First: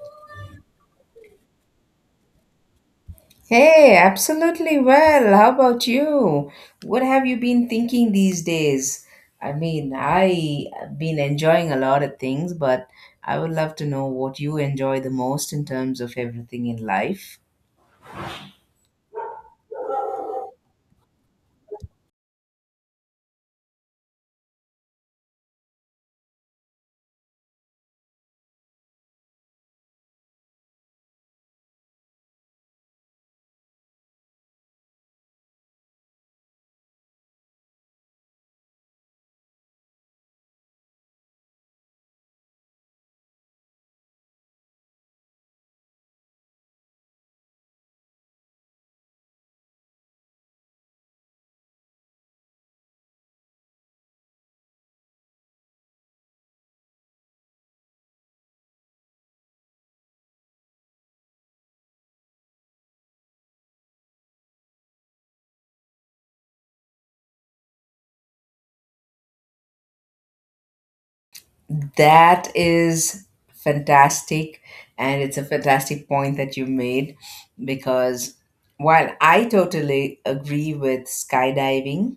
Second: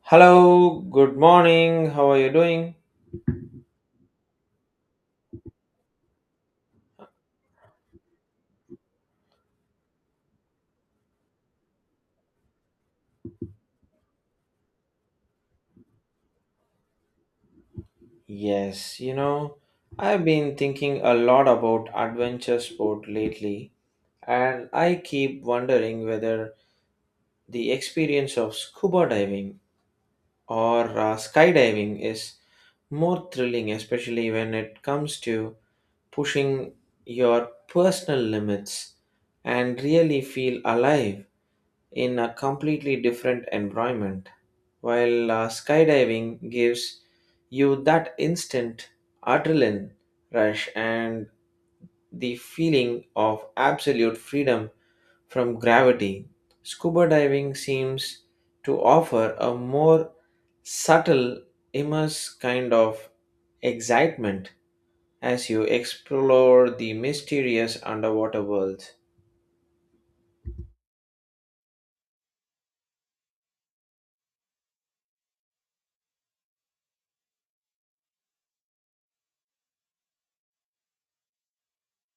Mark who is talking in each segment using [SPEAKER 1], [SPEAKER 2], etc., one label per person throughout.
[SPEAKER 1] Hello, good morning. How are you doing?
[SPEAKER 2] Hey, absolutely well. How about you? What have you been thinking these days? I've been enjoying a lot of things, but I would love to know what you enjoy the most in terms of everything in life.
[SPEAKER 1] Yes, you know, I've been thinking a lot about adventure sport lately, and I keep wondering whether the experience of scuba diving or skydiving is more thrilling, especially when it comes to pushing your personal limits and really feel alive in a completely different environment, while skydiving gives you that instant adrenaline rush and the feeling of absolute freedom from gravity. Scuba diving seems to offer a more subtle, immense kind of excitement as you explore the mysterious underwater world.
[SPEAKER 2] That is fantastic. And it's a fantastic point that you made because while I totally agree with skydiving,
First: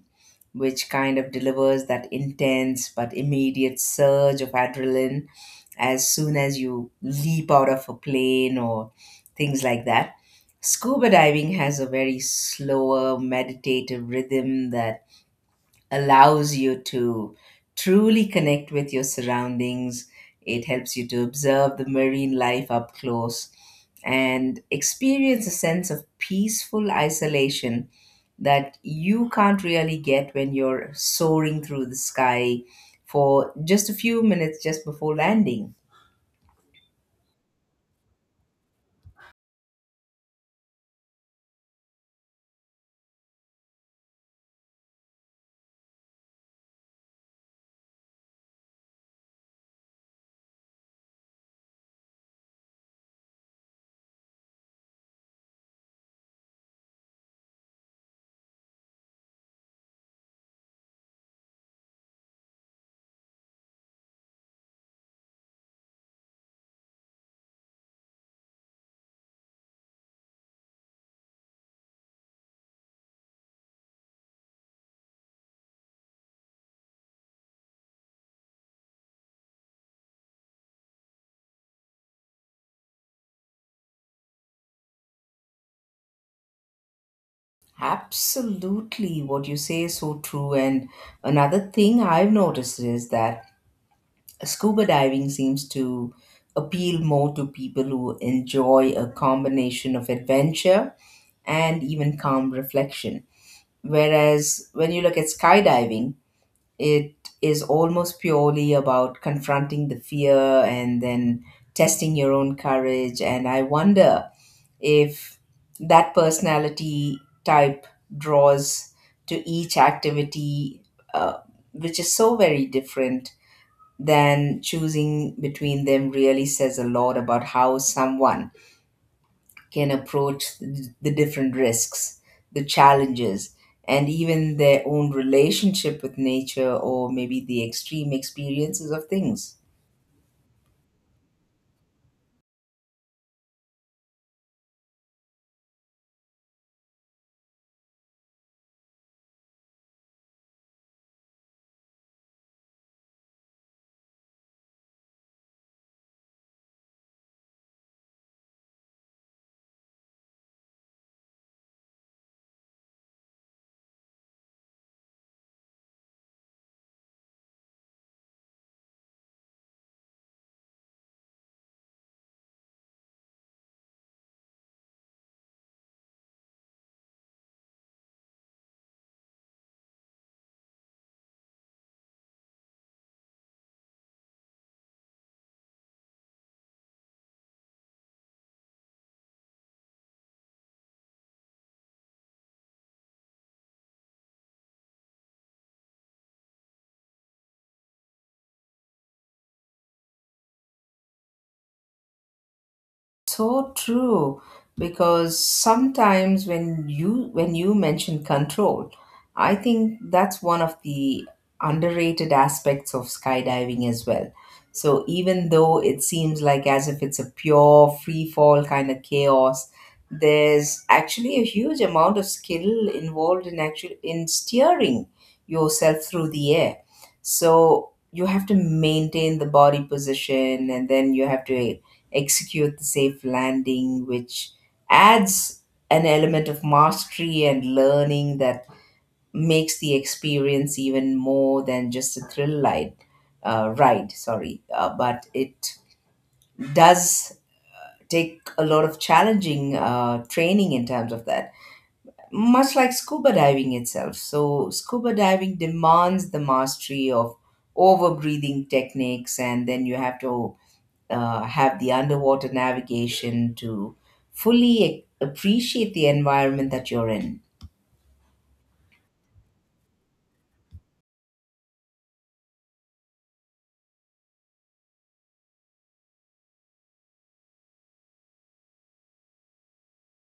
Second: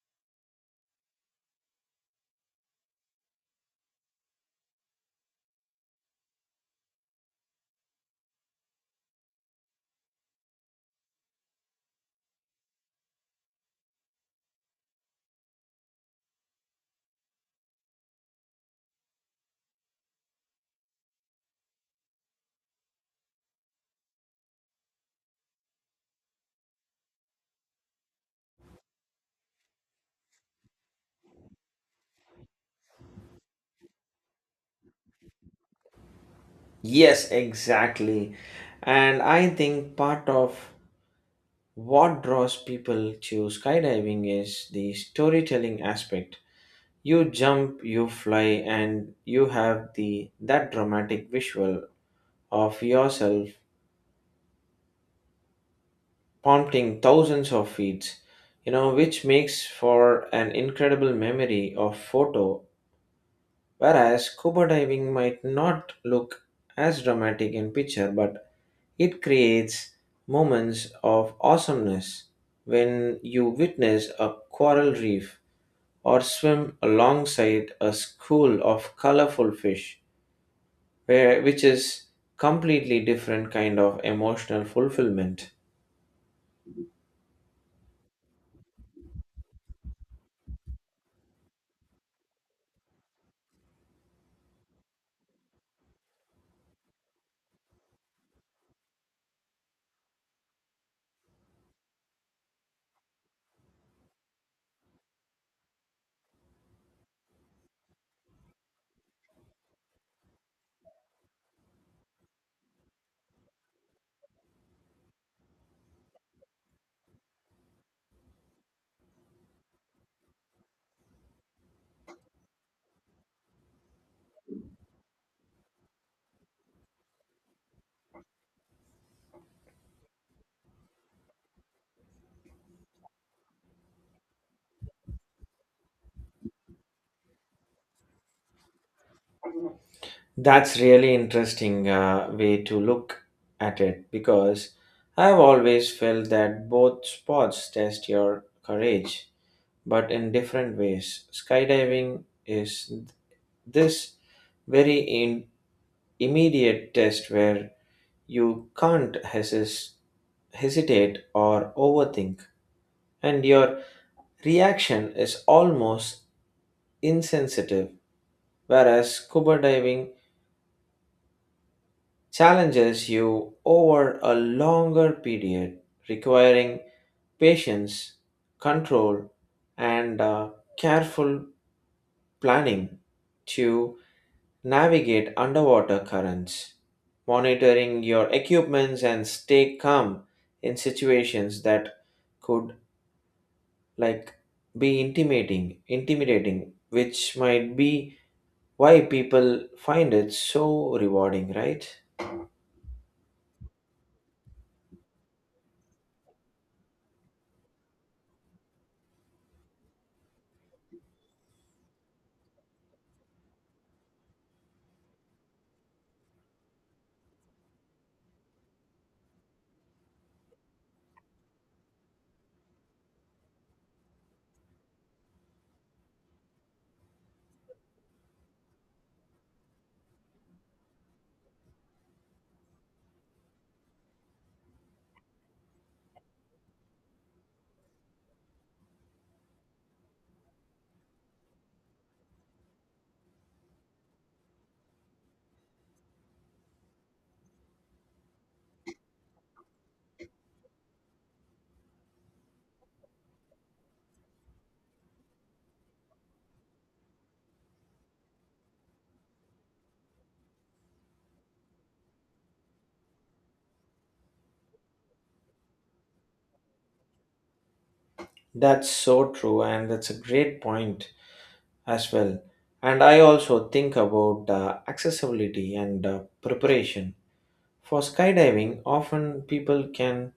[SPEAKER 2] which kind of delivers that intense but immediate surge of adrenaline as soon as you leap out of a plane or things like that. Scuba diving has a very slower, meditative rhythm that allows you to truly connect with your surroundings. It helps you to observe the marine life up close and experience a sense of peaceful isolation that you can't really get when you're soaring through the sky for just a few minutes just before landing.
[SPEAKER 1] Yes, exactly. And I think part of what draws people to skydiving is the storytelling aspect. You jump, you fly, and you have the that dramatic visual of yourself pumping thousands of feet, which makes for an incredible memory of photo. Whereas scuba diving might not look as dramatic in picture, but it creates moments of awesomeness when you witness a coral reef or swim alongside a school of colorful fish, which is completely different kind of emotional fulfillment.
[SPEAKER 2] Absolutely, what you say is so true. And another thing I've noticed is that scuba diving seems to appeal more to people who enjoy a combination of adventure and even calm reflection. Whereas when you look at skydiving, it is almost purely about confronting the fear and then testing your own courage. And I wonder if that personality type draws to each activity, uh, which is so very different then choosing between them really says a lot about how someone can approach the different risks, the challenges, and even their own relationship with nature or maybe the extreme experiences of things.
[SPEAKER 1] That's really interesting way to look at it because I've always felt that both sports test your courage, but in different ways. Skydiving is this very in immediate test where you can't hesitate or overthink, and your reaction is almost insensitive, whereas scuba diving challenges you over a longer period, requiring patience, control, and careful planning to navigate underwater currents, monitoring your equipments and stay calm in situations that could like be intimidating, which might be why people find it so rewarding, right?
[SPEAKER 2] So true, because sometimes when you mention control, I think that's one of the underrated aspects of skydiving as well. So even though it seems like as if it's a pure free fall kind of chaos, there's actually a huge amount of skill involved in actual in steering yourself through the air. So you have to maintain the body position and then you have to execute the safe landing, which adds an element of mastery and learning that makes the experience even more than just a thrill ride. But it does take a lot of challenging training in terms of that much like scuba diving itself. So, scuba diving demands the mastery of over breathing techniques, and then you have to have the underwater navigation to fully appreciate the environment that you're in.
[SPEAKER 1] That's so true, and that's a great point as well. And I also think about accessibility and preparation. For skydiving, often people can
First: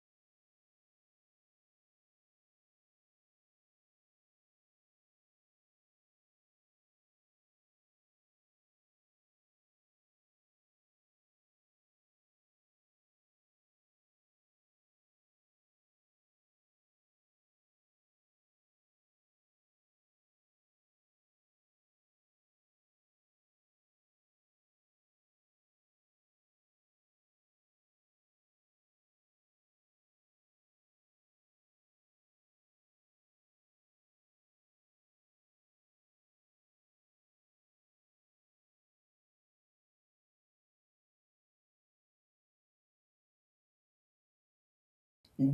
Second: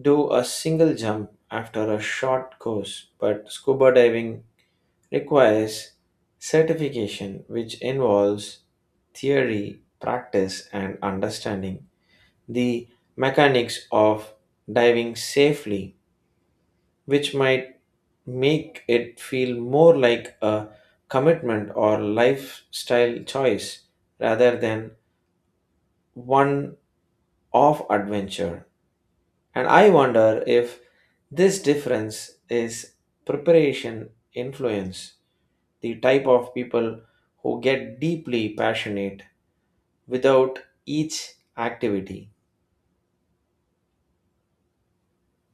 [SPEAKER 1] do a single jump after a short course, but scuba diving requires certification, which involves theory, practice, and understanding the mechanics of diving safely, which might make it feel more like a commitment or lifestyle choice rather than one off adventure. And I wonder if this difference is preparation influence the type of people who get deeply passionate without each activity.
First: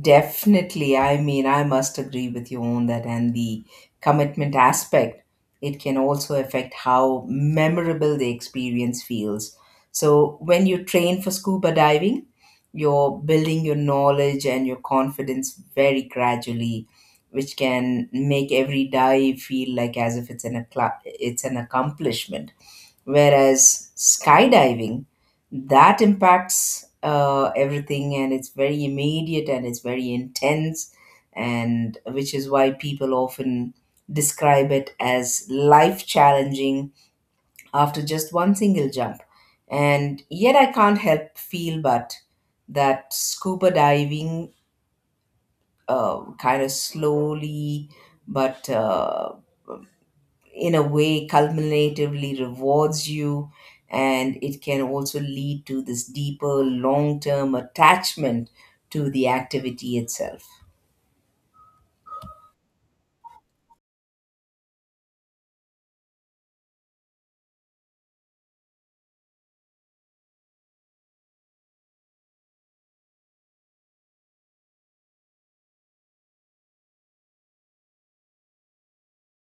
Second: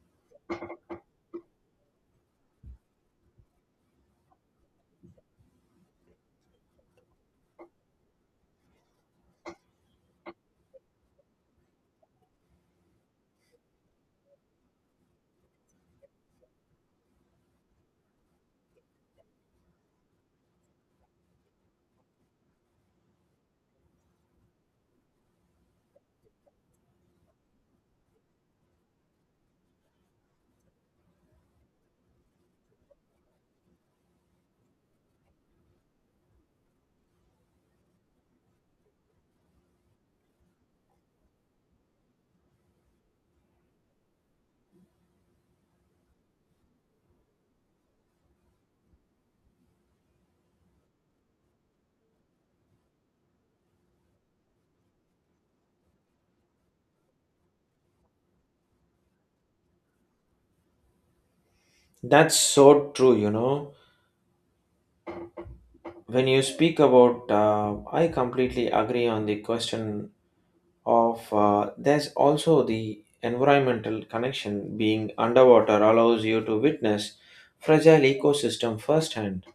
[SPEAKER 2] Definitely. I must agree with you on that. And the commitment aspect, it can also affect how memorable the experience feels. So, when you train for scuba diving, you're building your knowledge and your confidence very gradually, which can make every dive feel like as if it's an accomplishment. Whereas skydiving, that impacts everything, and it's very immediate and it's very intense, and which is why people often describe it as life challenging after just one single jump. And yet, I can't help feel but that scuba diving kind of slowly but in a way culminatively rewards you, and it can also lead to this deeper long-term attachment to the activity itself.
[SPEAKER 1] That's so true, you know. When you speak about, I completely agree on the question of there's also the environmental connection. Being underwater allows you to witness fragile ecosystem firsthand,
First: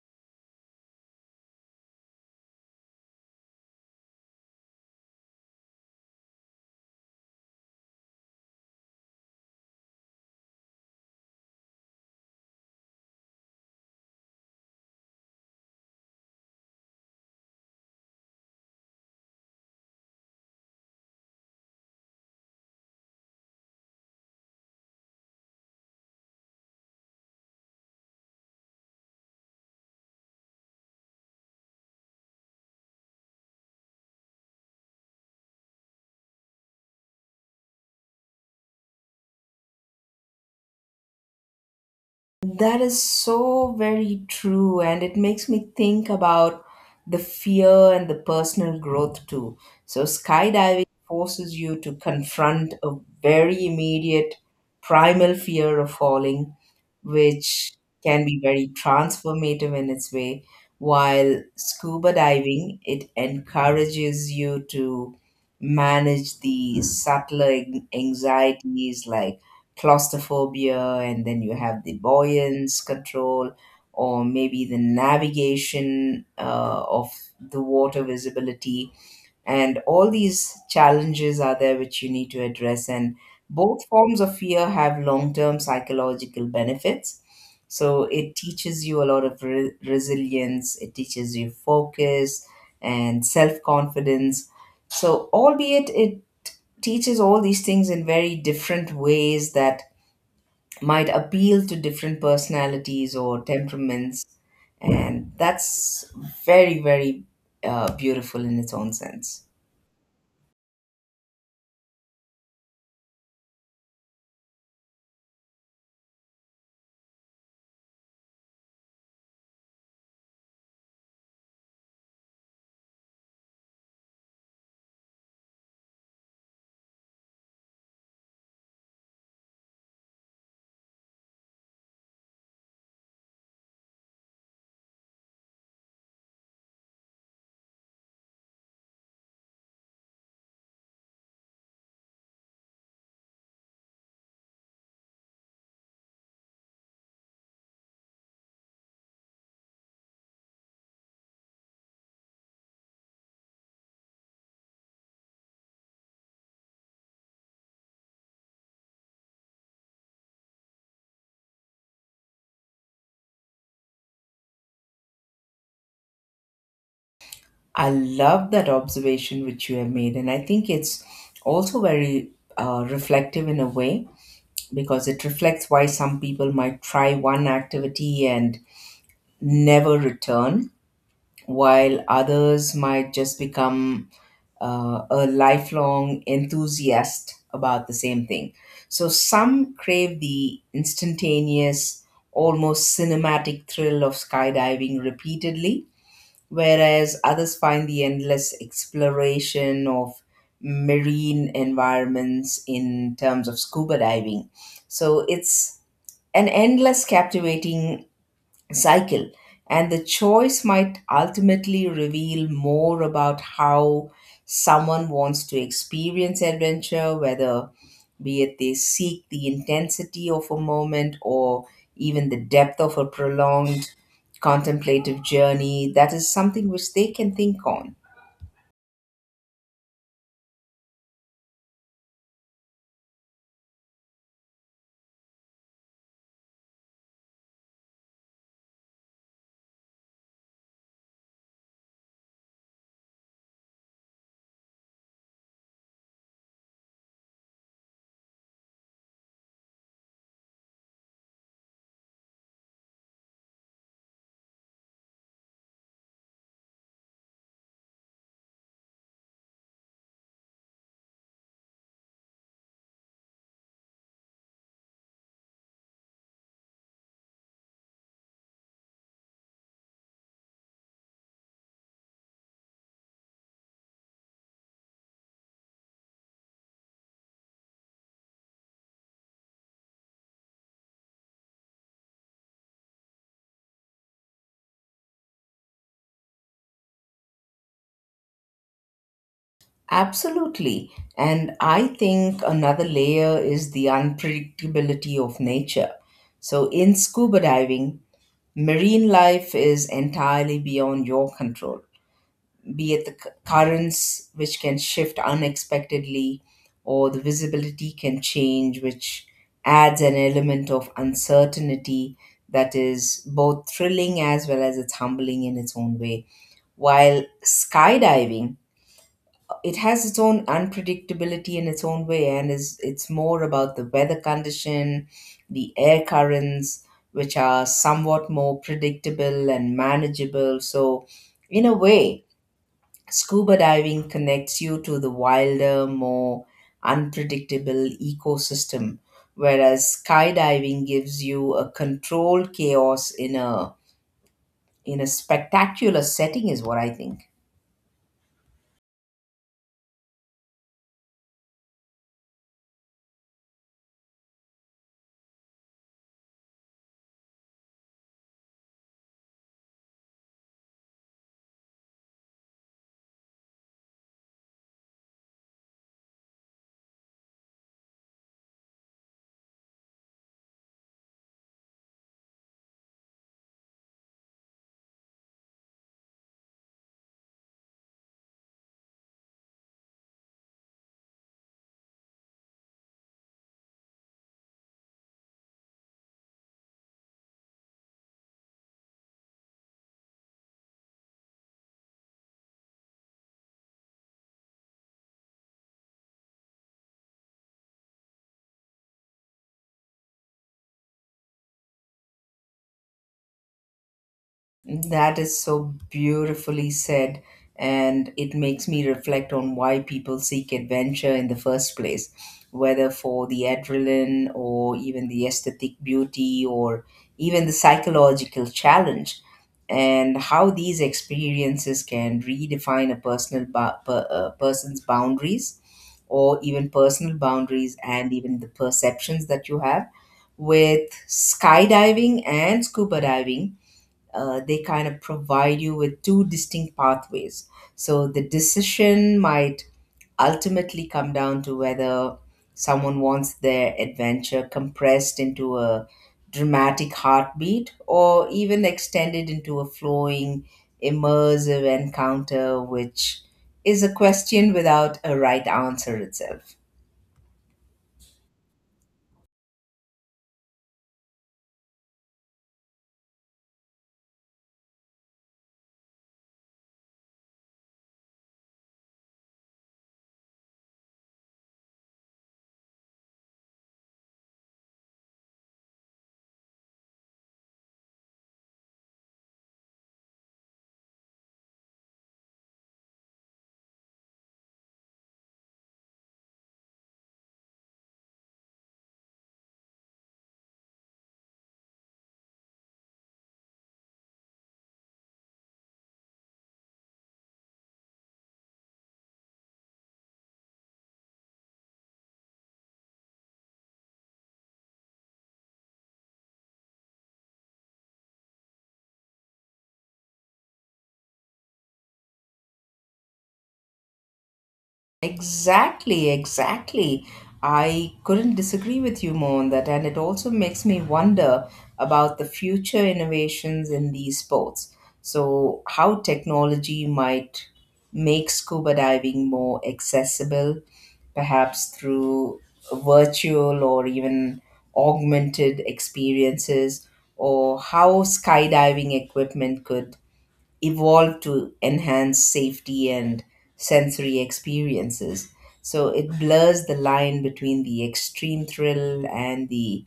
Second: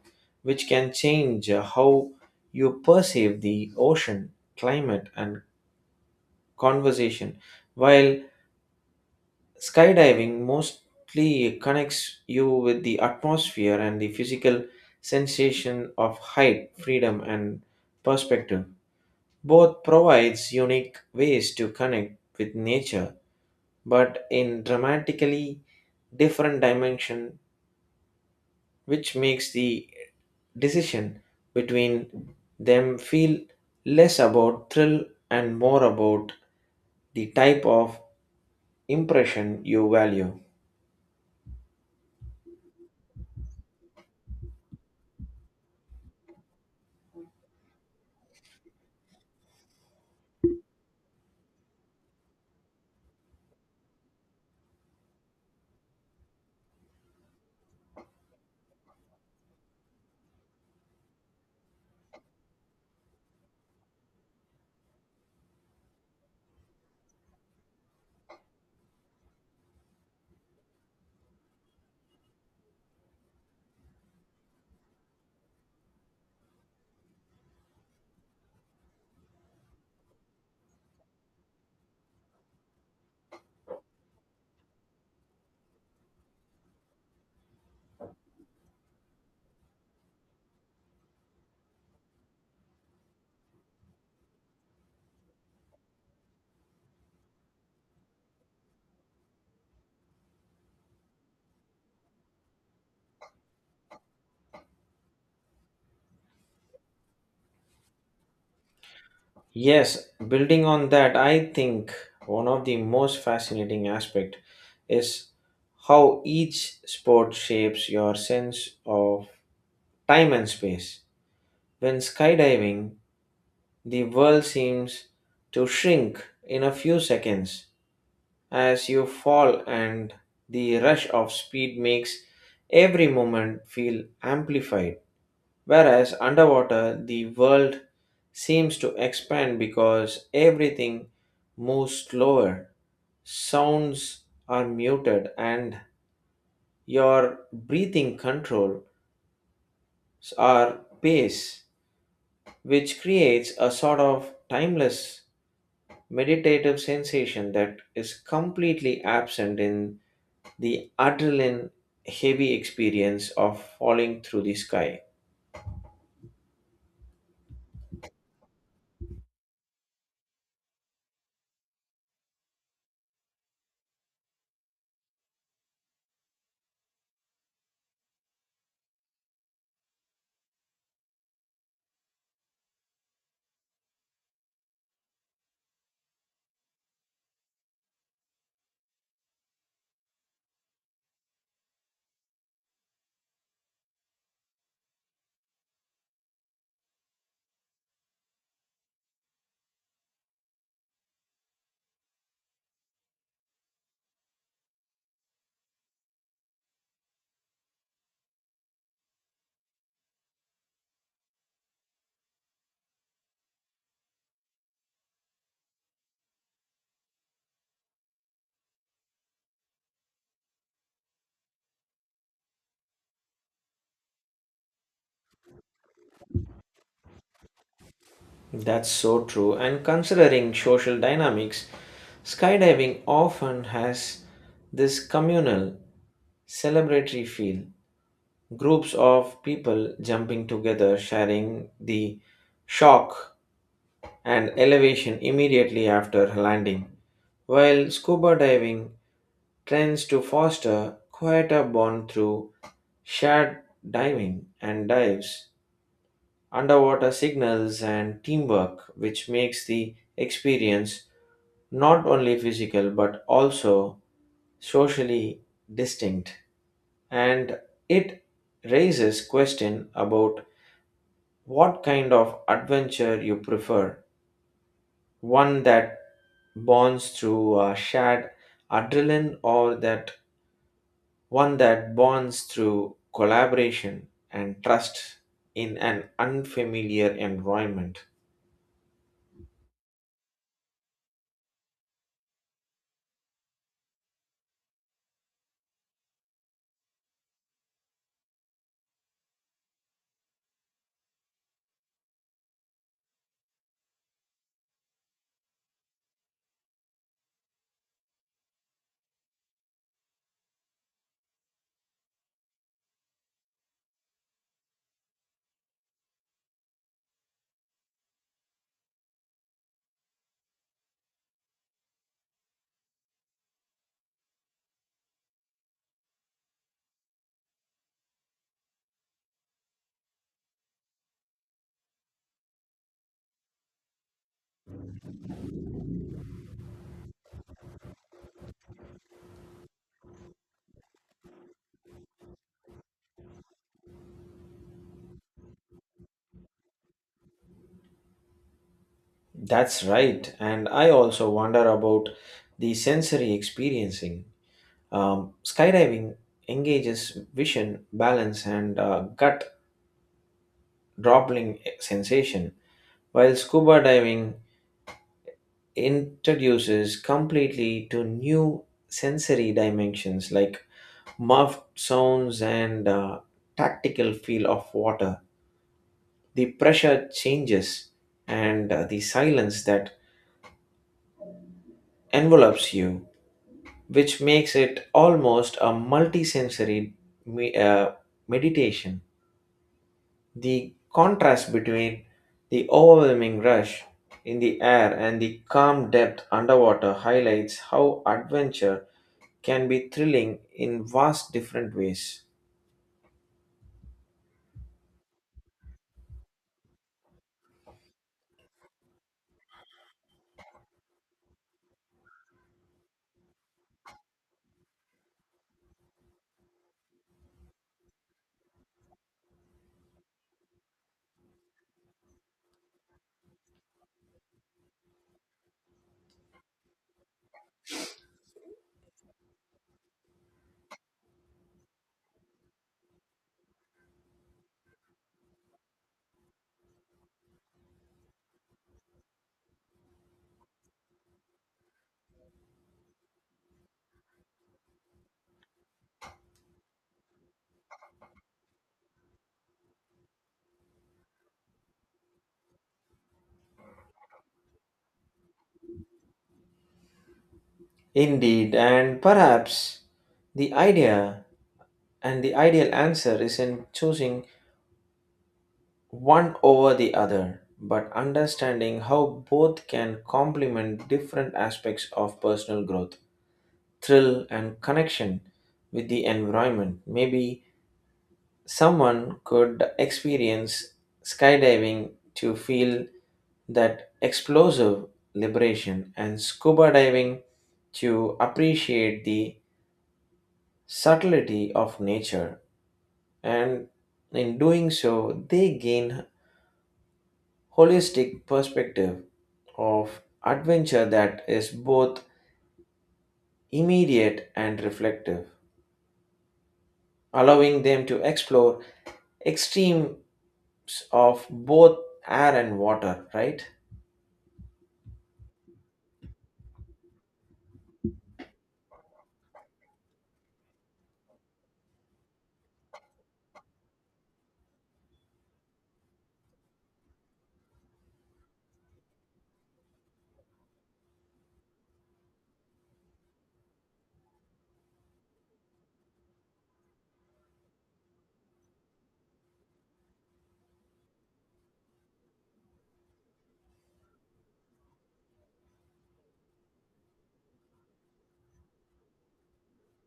[SPEAKER 1] which can change how you perceive the ocean, climate, and conversation. While skydiving mostly connects you with the atmosphere and the physical sensation of height, freedom, and perspective. Both provides unique ways to connect with nature, but in dramatically different dimension, which makes the decision between them feel less about thrill and more about the type of impression you value.
[SPEAKER 2] That is so very true, and it makes me think about the fear and the personal growth too. So skydiving forces you to confront a very immediate primal fear of falling, which can be very transformative in its way. While scuba diving, it encourages you to manage the anxieties like claustrophobia, and then you have the buoyance control, or maybe the navigation of the water visibility, and all these challenges are there which you need to address. And both forms of fear have long-term psychological benefits, so it teaches you a lot of resilience, it teaches you focus and self-confidence. So albeit it teaches all these things in very different ways that might appeal to different personalities or temperaments, and that's very beautiful in its own sense.
[SPEAKER 1] Yes, building on that, I think one of the most fascinating aspect is how each sport shapes your sense of time and space. When skydiving, the world seems to shrink in a few seconds as you fall, and the rush of speed makes every moment feel amplified. Whereas underwater, the world seems to expand because everything moves slower, sounds are muted, and your breathing controls are pace, which creates a sort of timeless meditative sensation that is completely absent in the adrenaline heavy experience of falling through the sky.
[SPEAKER 2] I love that observation which you have made, and I think it's also very reflective in a way, because it reflects why some people might try one activity and never return, while others might just become a lifelong enthusiast about the same thing. So some crave the instantaneous, almost cinematic thrill of skydiving repeatedly, whereas others find the endless exploration of marine environments in terms of scuba diving. So it's an endless, captivating cycle, and the choice might ultimately reveal more about how someone wants to experience adventure, whether be it they seek the intensity of a moment or even the depth of a prolonged contemplative journey. That is something which they can think on.
[SPEAKER 1] That's so true. And considering social dynamics, skydiving often has this communal, celebratory feel. Groups of people jumping together, sharing the shock and elevation immediately after landing. While scuba diving tends to foster quieter bond through shared diving and dives, underwater signals, and teamwork, which makes the experience not only physical but also socially distinct. And it raises question about what kind of adventure you prefer, one that bonds through shared adrenaline or that one that bonds through collaboration and trust in an unfamiliar environment.
[SPEAKER 2] Absolutely. And I think another layer is the unpredictability of nature. So, in scuba diving, marine life is entirely beyond your control, be it the currents, which can shift unexpectedly, or the visibility can change, which adds an element of uncertainty that is both thrilling as well as it's humbling in its own way. While skydiving, it has its own unpredictability in its own way, and is it's more about the weather condition, the air currents, which are somewhat more predictable and manageable. So in a way, scuba diving connects you to the wilder, more unpredictable ecosystem, whereas skydiving gives you a controlled chaos in a spectacular setting, is what I think.
[SPEAKER 1] That's right. And I also wonder about the sensory experiencing. Skydiving engages vision, balance, and gut dropping sensation, while scuba diving introduces completely to new sensory dimensions like muffled sounds and tactical feel of water. The pressure changes and the silence that envelopes you, which makes it almost a multisensory me- uh, meditation. The contrast between the overwhelming rush in the air and the calm depth underwater highlights how adventure can be thrilling in vast different ways.
[SPEAKER 2] That is so beautifully said, and it makes me reflect on why people seek adventure in the first place, whether for the adrenaline or even the aesthetic beauty or even the psychological challenge, and how these experiences can redefine a person's boundaries or even personal boundaries and even the perceptions that you have. With skydiving and scuba diving, they kind of provide you with two distinct pathways. So the decision might ultimately come down to whether someone wants their adventure compressed into a dramatic heartbeat or even extended into a flowing, immersive encounter, which is a question without a right answer itself.
[SPEAKER 1] Indeed, and perhaps the idea the ideal answer is in choosing one over the other, but understanding how both can complement different aspects of personal growth, thrill, and connection with the environment. Maybe someone could experience skydiving to feel that explosive liberation, and scuba diving to appreciate the subtlety of nature. And in doing so, they gain holistic perspective of adventure that is both immediate and reflective, allowing them to explore extremes of both air and water, right?
[SPEAKER 2] Exactly. I couldn't disagree with you more on that. And it also makes me wonder about the future innovations in these sports. So, how technology might make scuba diving more accessible, perhaps through virtual or even augmented experiences, or how skydiving equipment could evolved to enhance safety and sensory experiences. So it blurs the line between the extreme thrill and the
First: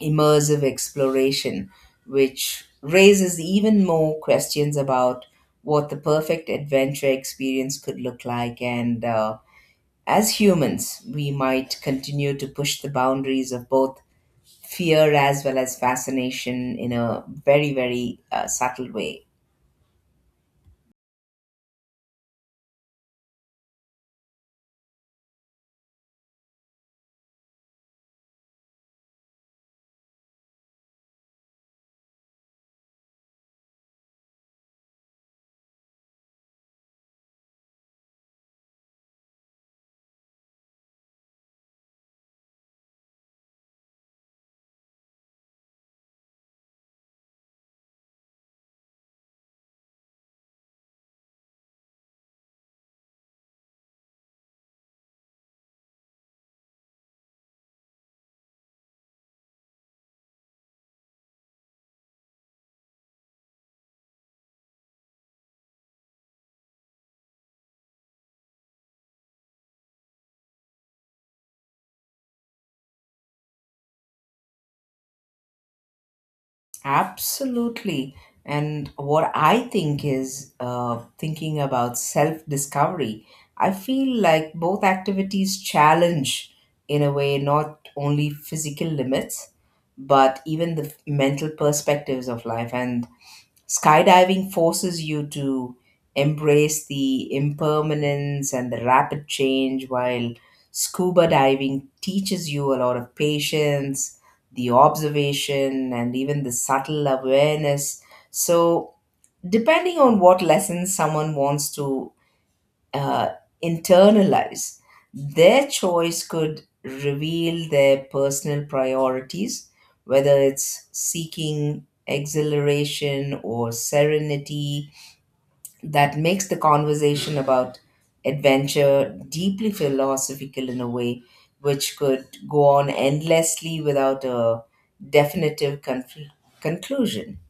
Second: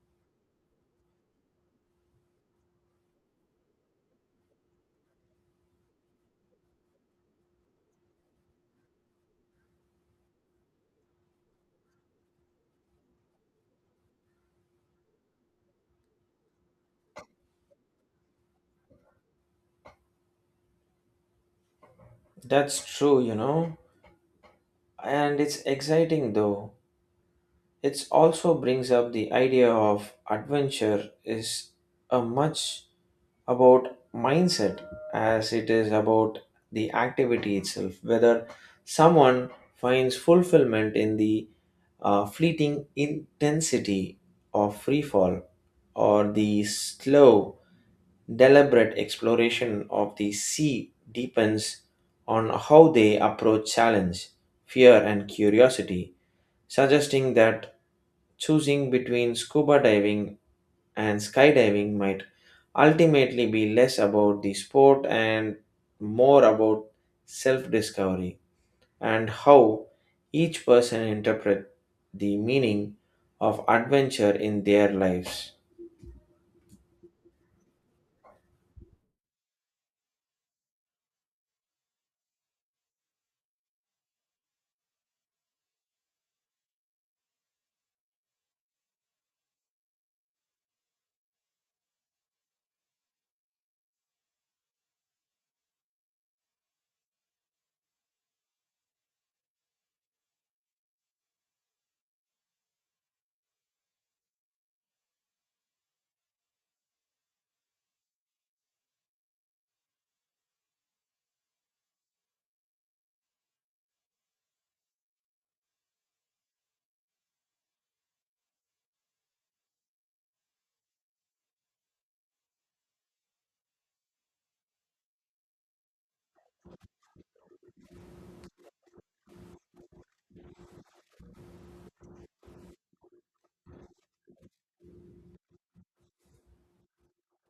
[SPEAKER 2] immersive exploration, which raises even more questions about what the perfect adventure experience could look like. And As humans, we might continue to push the boundaries of both fear as well as fascination in a very subtle way.
[SPEAKER 1] That's true, you know, and it's exciting though. It also brings up the idea of adventure is a much about mindset as it is about the activity itself, whether someone finds fulfillment in the fleeting intensity of free fall or the slow, deliberate exploration of the sea depends on how they approach challenge, fear, and curiosity, suggesting that choosing between scuba diving and skydiving might ultimately be less about the sport and more about self discovery and how each person interpret the meaning of adventure in their lives.
[SPEAKER 2] Absolutely. And what I think is thinking about self discovery, I feel like both activities challenge, in a way, not only physical limits, but even the mental perspectives of life. And skydiving forces you to embrace the impermanence and the rapid change, while scuba diving teaches you a lot of patience, the observation, and even the subtle awareness. So, depending on what lessons someone wants to uh, internalize. Their choice could reveal their personal priorities, whether it's seeking exhilaration or serenity. That makes the conversation about adventure deeply philosophical in a way, which could go on endlessly without a definitive conclusion.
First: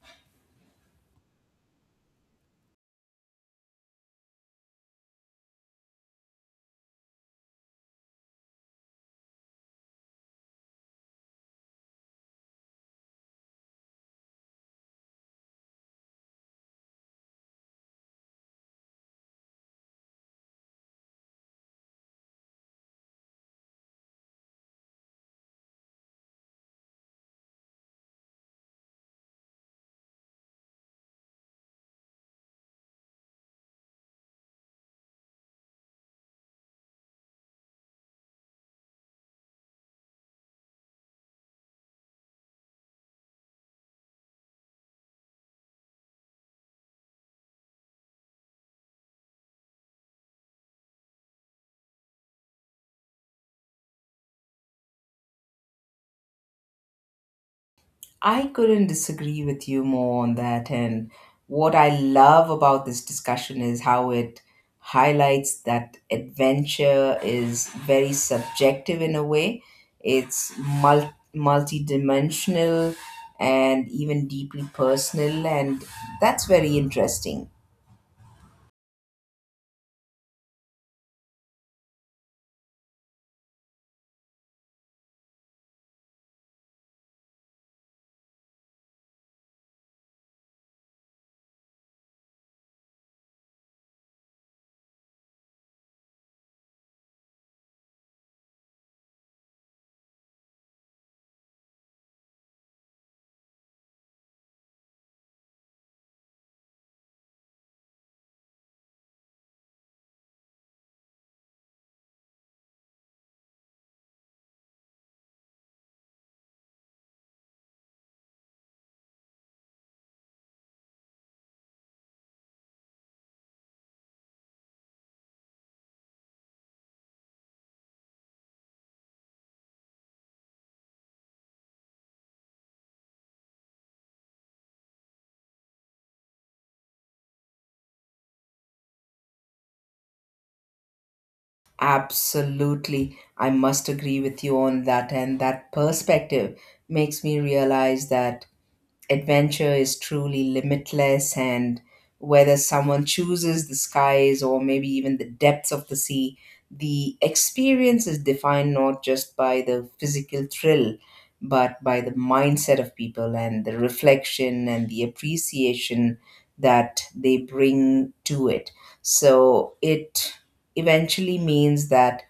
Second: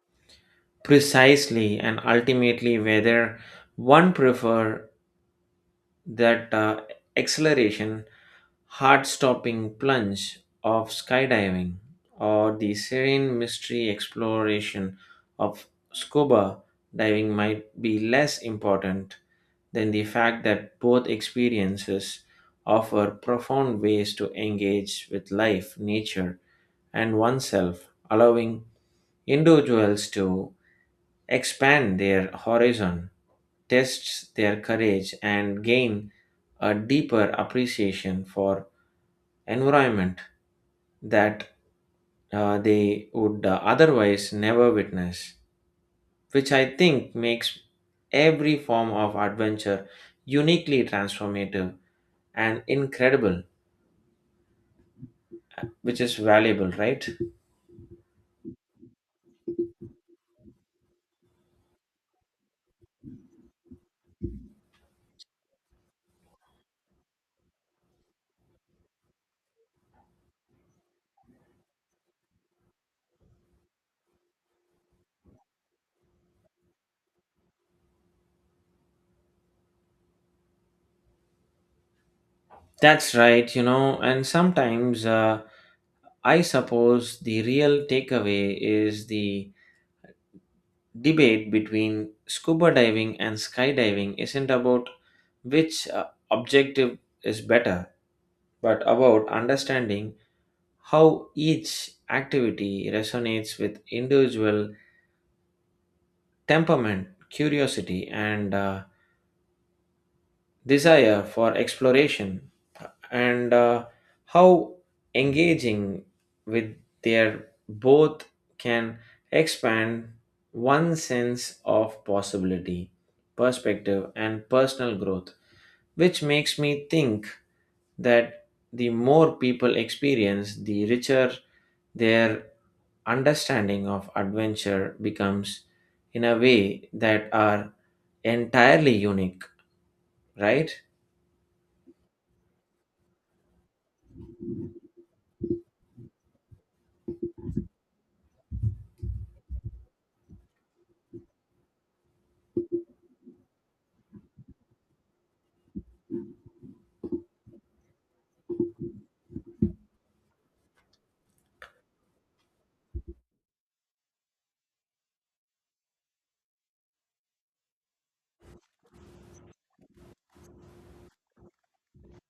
[SPEAKER 1] Precisely, and ultimately whether one prefer that acceleration heart-stopping plunge of skydiving or the serene mystery exploration of scuba diving might be less important than the fact that both experiences offer profound ways to engage with life, nature, and oneself, allowing individuals to expand their horizon, test their courage, and gain a deeper appreciation for environment that they would otherwise never witness, which I think makes every form of adventure uniquely transformative and incredible, which is valuable, right?
[SPEAKER 2] I couldn't disagree with you more on that. And what I love about this discussion is how it highlights that adventure is very subjective in a way. It's multidimensional and even deeply personal. And that's very interesting.
[SPEAKER 1] That's right, you know, and sometimes I suppose the real takeaway is the debate between scuba diving and skydiving isn't about which objective is better, but about understanding how each activity resonates with individual temperament, curiosity, and desire for exploration, and how engaging with their both can expand one's sense of possibility, perspective, and personal growth, which makes me think that the more people experience, the richer their understanding of adventure becomes in a way that are entirely unique, right?
[SPEAKER 2] Absolutely. I must agree with you on that. And that perspective makes me realize that adventure is truly limitless, and whether someone chooses the skies or maybe even the depths of the sea, the experience is defined not just by the physical thrill but by the mindset of people and the reflection and the appreciation that they bring to it. So it eventually means that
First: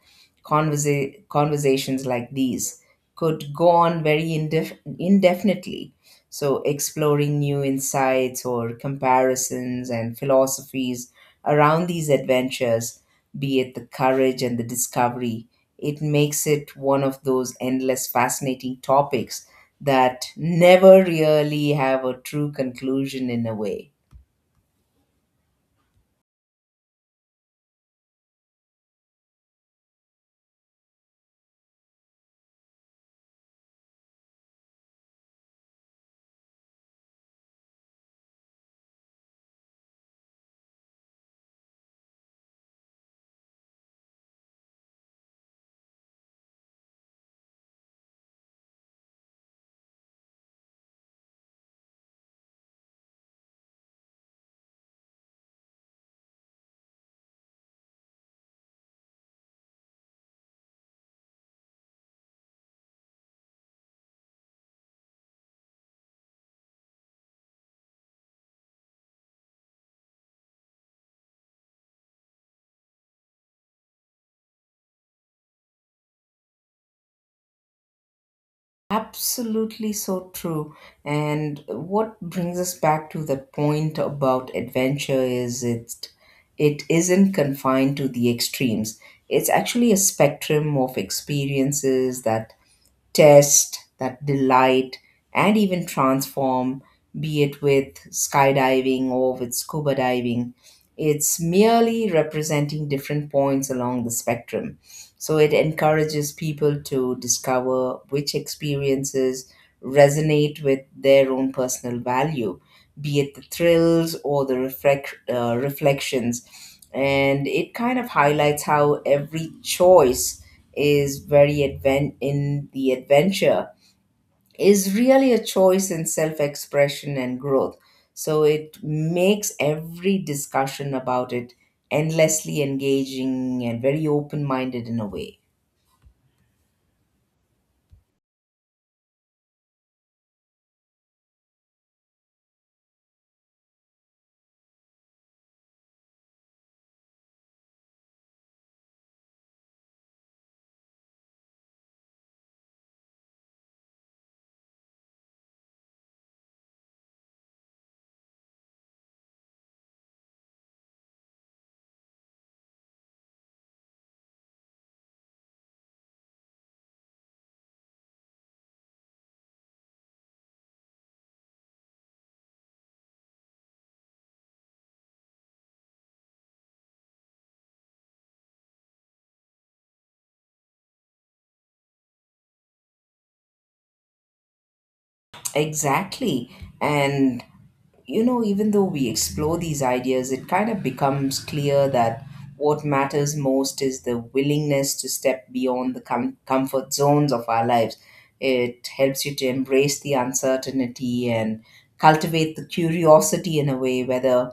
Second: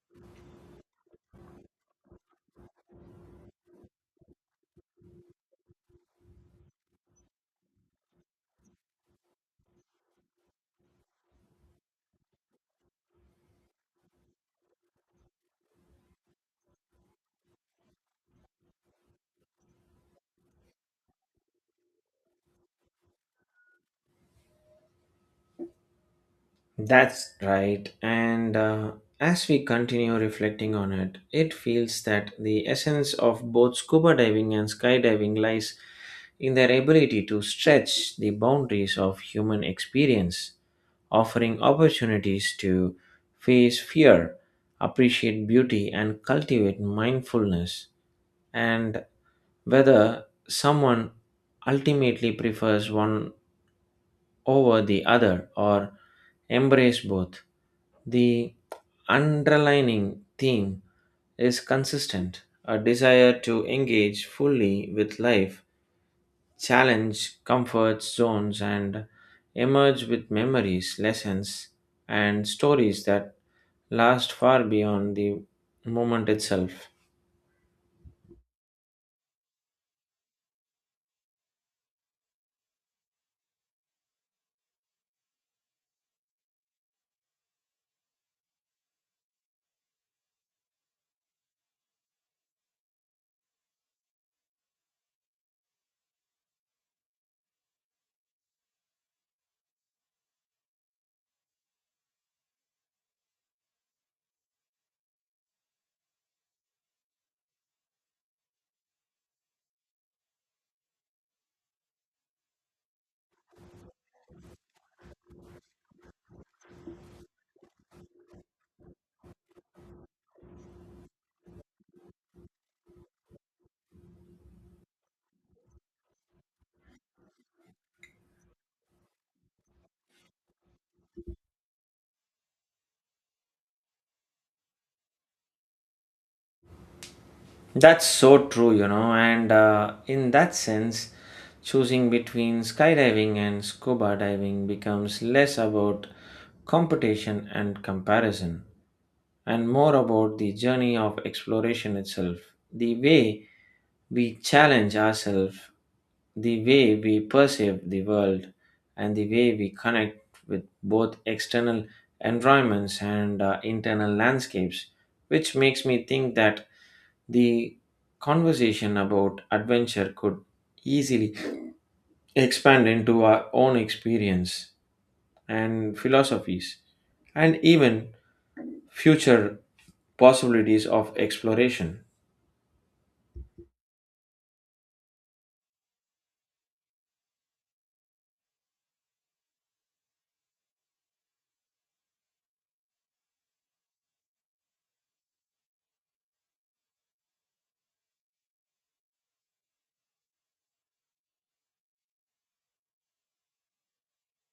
[SPEAKER 2] conversations like these could go on very indefinitely. So, exploring new insights or comparisons and philosophies around these adventures, be it the courage and the discovery, it makes it one of those endless fascinating topics that never really have a true conclusion in a way.
[SPEAKER 1] That's right, and as we continue reflecting on it, it feels that the essence of both scuba diving and skydiving lies in their ability to stretch the boundaries of human experience, offering opportunities to face fear, appreciate beauty, and cultivate mindfulness. And whether someone ultimately prefers one over the other or embrace both, the underlying theme is consistent: a desire to engage fully with life, challenge comfort zones, and emerge with memories, lessons, and stories that last far beyond the moment itself.
[SPEAKER 2] Absolutely so true. And what brings us back to that point about adventure is it isn't confined to the extremes. It's actually a spectrum of experiences that test, that delight, and even transform, be it with skydiving or with scuba diving. It's merely representing different points along the spectrum. So it encourages people to discover which experiences resonate with their own personal value, be it the thrills or the reflections. And it kind of highlights how every choice is very advent in the adventure is really a choice in self expression and growth. So it makes every discussion about it endlessly engaging and very open minded in a way.
[SPEAKER 1] That's so true, you know, and in that sense, choosing between skydiving and scuba diving becomes less about competition and comparison and more about the journey of exploration itself, the way we challenge ourselves, the way we perceive the world, and the way we connect with both external environments and internal landscapes, which makes me think that the conversation about adventure could easily expand into our own experience and philosophies, and even future possibilities of exploration.
[SPEAKER 2] Exactly. And, you know, even though we explore these ideas, it kind of becomes clear that what matters most is the willingness to step beyond the comfort zones of our lives. It helps you to embrace the uncertainty and cultivate the curiosity in a way, whether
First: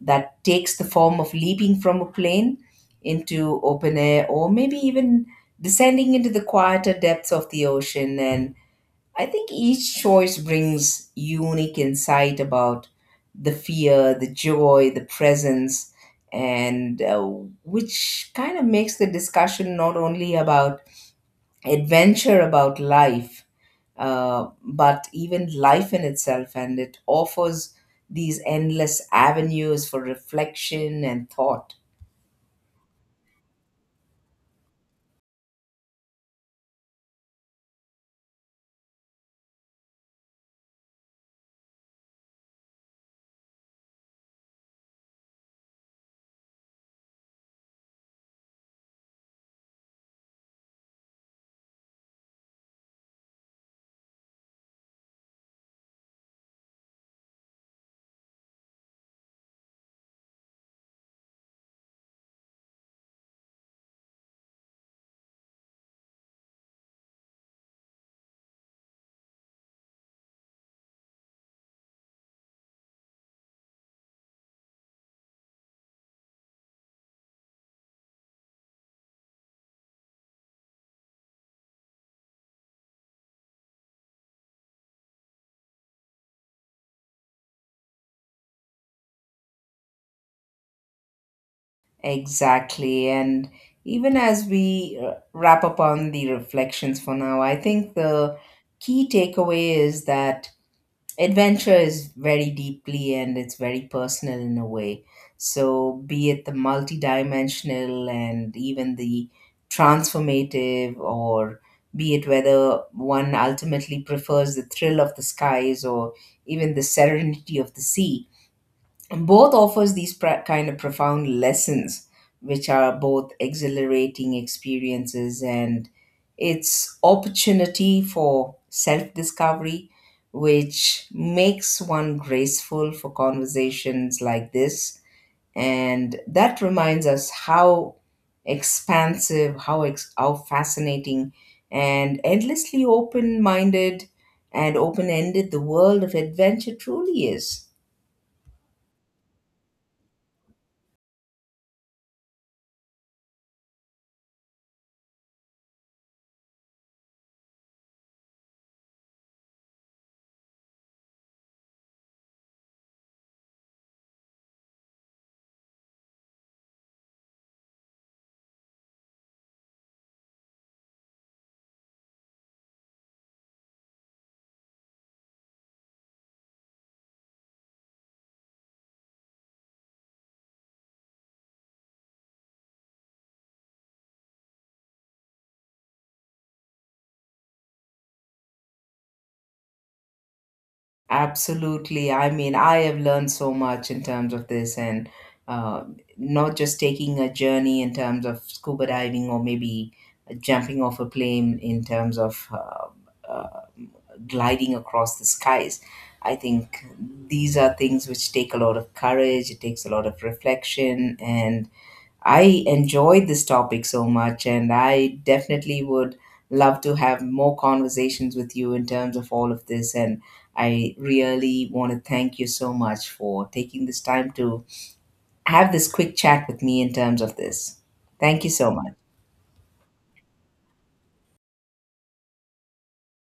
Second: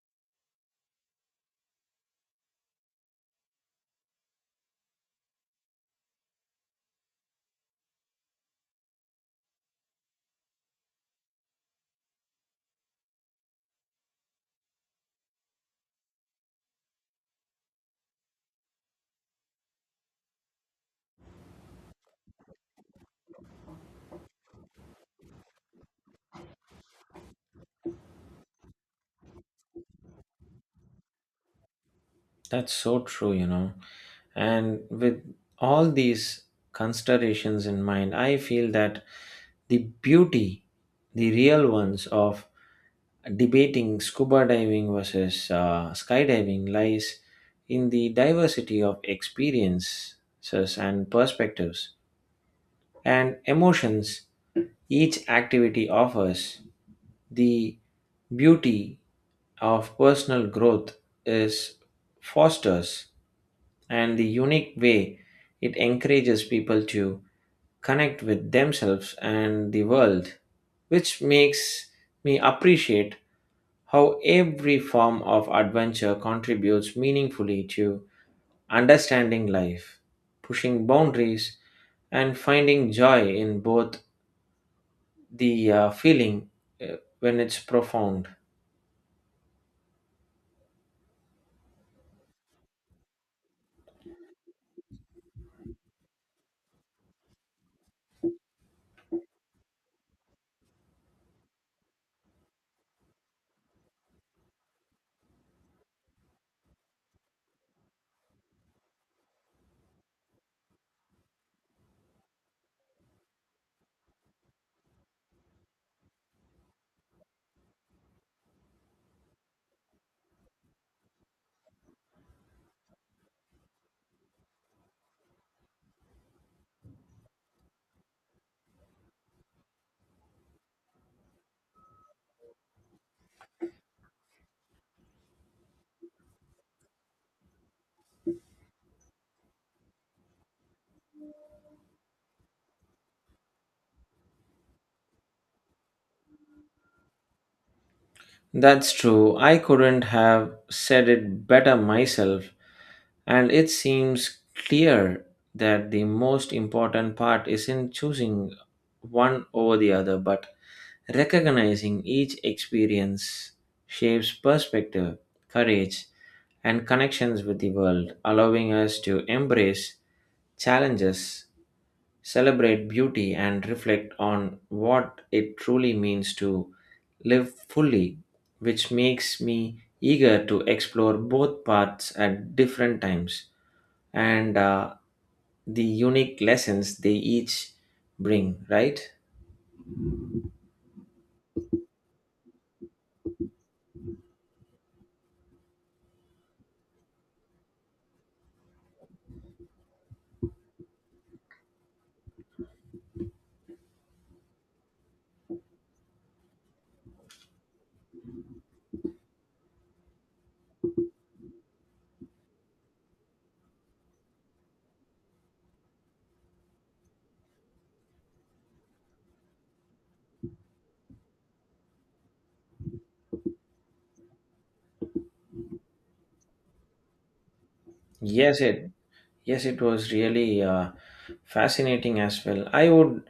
[SPEAKER 2] that takes the form of leaping from a plane into open air or maybe even descending into the quieter depths of the ocean. And I think each choice brings unique insight about the fear, the joy, the presence, and which kind of makes the discussion not only about adventure, about life, but even life in itself. And it offers these endless avenues for reflection and thought.
[SPEAKER 1] That's so true, you know. And with all these considerations in mind, I feel that the beauty, the real ones of debating scuba diving versus skydiving lies in the diversity of experiences and perspectives and emotions each activity offers. The beauty of personal growth is fosters and the unique way it encourages people to connect with themselves and the world, which makes me appreciate how every form of adventure contributes meaningfully to understanding life, pushing boundaries, and finding joy in both the feeling when it's profound.
[SPEAKER 2] Exactly. And even as we wrap up on the reflections for now, I think the key takeaway is that adventure is very deeply and it's very personal in a way. So, be it the multidimensional and even the transformative, or be it whether one ultimately prefers the thrill of the skies or even the serenity of the sea, both offers these kind of profound lessons, which are both exhilarating experiences and it's opportunity for self discovery, which makes one graceful for conversations like this. And that reminds us how expansive, how how fascinating and endlessly open minded and open ended the world of adventure truly is.
[SPEAKER 1] That's true. I couldn't have said it better myself. And it seems clear that the most important part isn't choosing one over the other, but recognizing each experience shapes perspective, courage, and connections with the world, allowing us to embrace challenges, celebrate beauty, and reflect on what it truly means to live fully, which makes me eager to explore both paths at different times and the unique lessons they each bring, right?
[SPEAKER 2] Absolutely. I have learned so much in terms of this, and uh, not just taking a journey in terms of scuba diving or maybe jumping off a plane in terms of uh, gliding across the skies. I think these are things which take a lot of courage, it takes a lot of reflection, and I enjoyed this topic so much, and I definitely would love to have more conversations with you in terms of all of this. And I really want to thank you so much for taking this time to have this quick chat with me in terms of this. Thank you
[SPEAKER 1] Yes,
[SPEAKER 2] so
[SPEAKER 1] it
[SPEAKER 2] much.
[SPEAKER 1] Yes, it was really fascinating as well. I would,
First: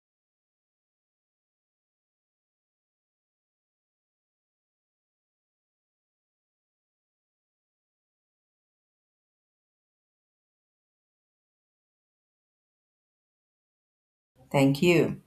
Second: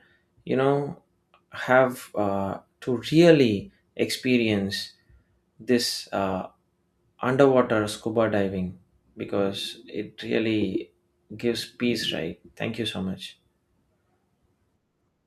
[SPEAKER 1] you know, have to really experience this underwater scuba diving because it really gives peace, right? Thank you so much.
[SPEAKER 2] Thank you.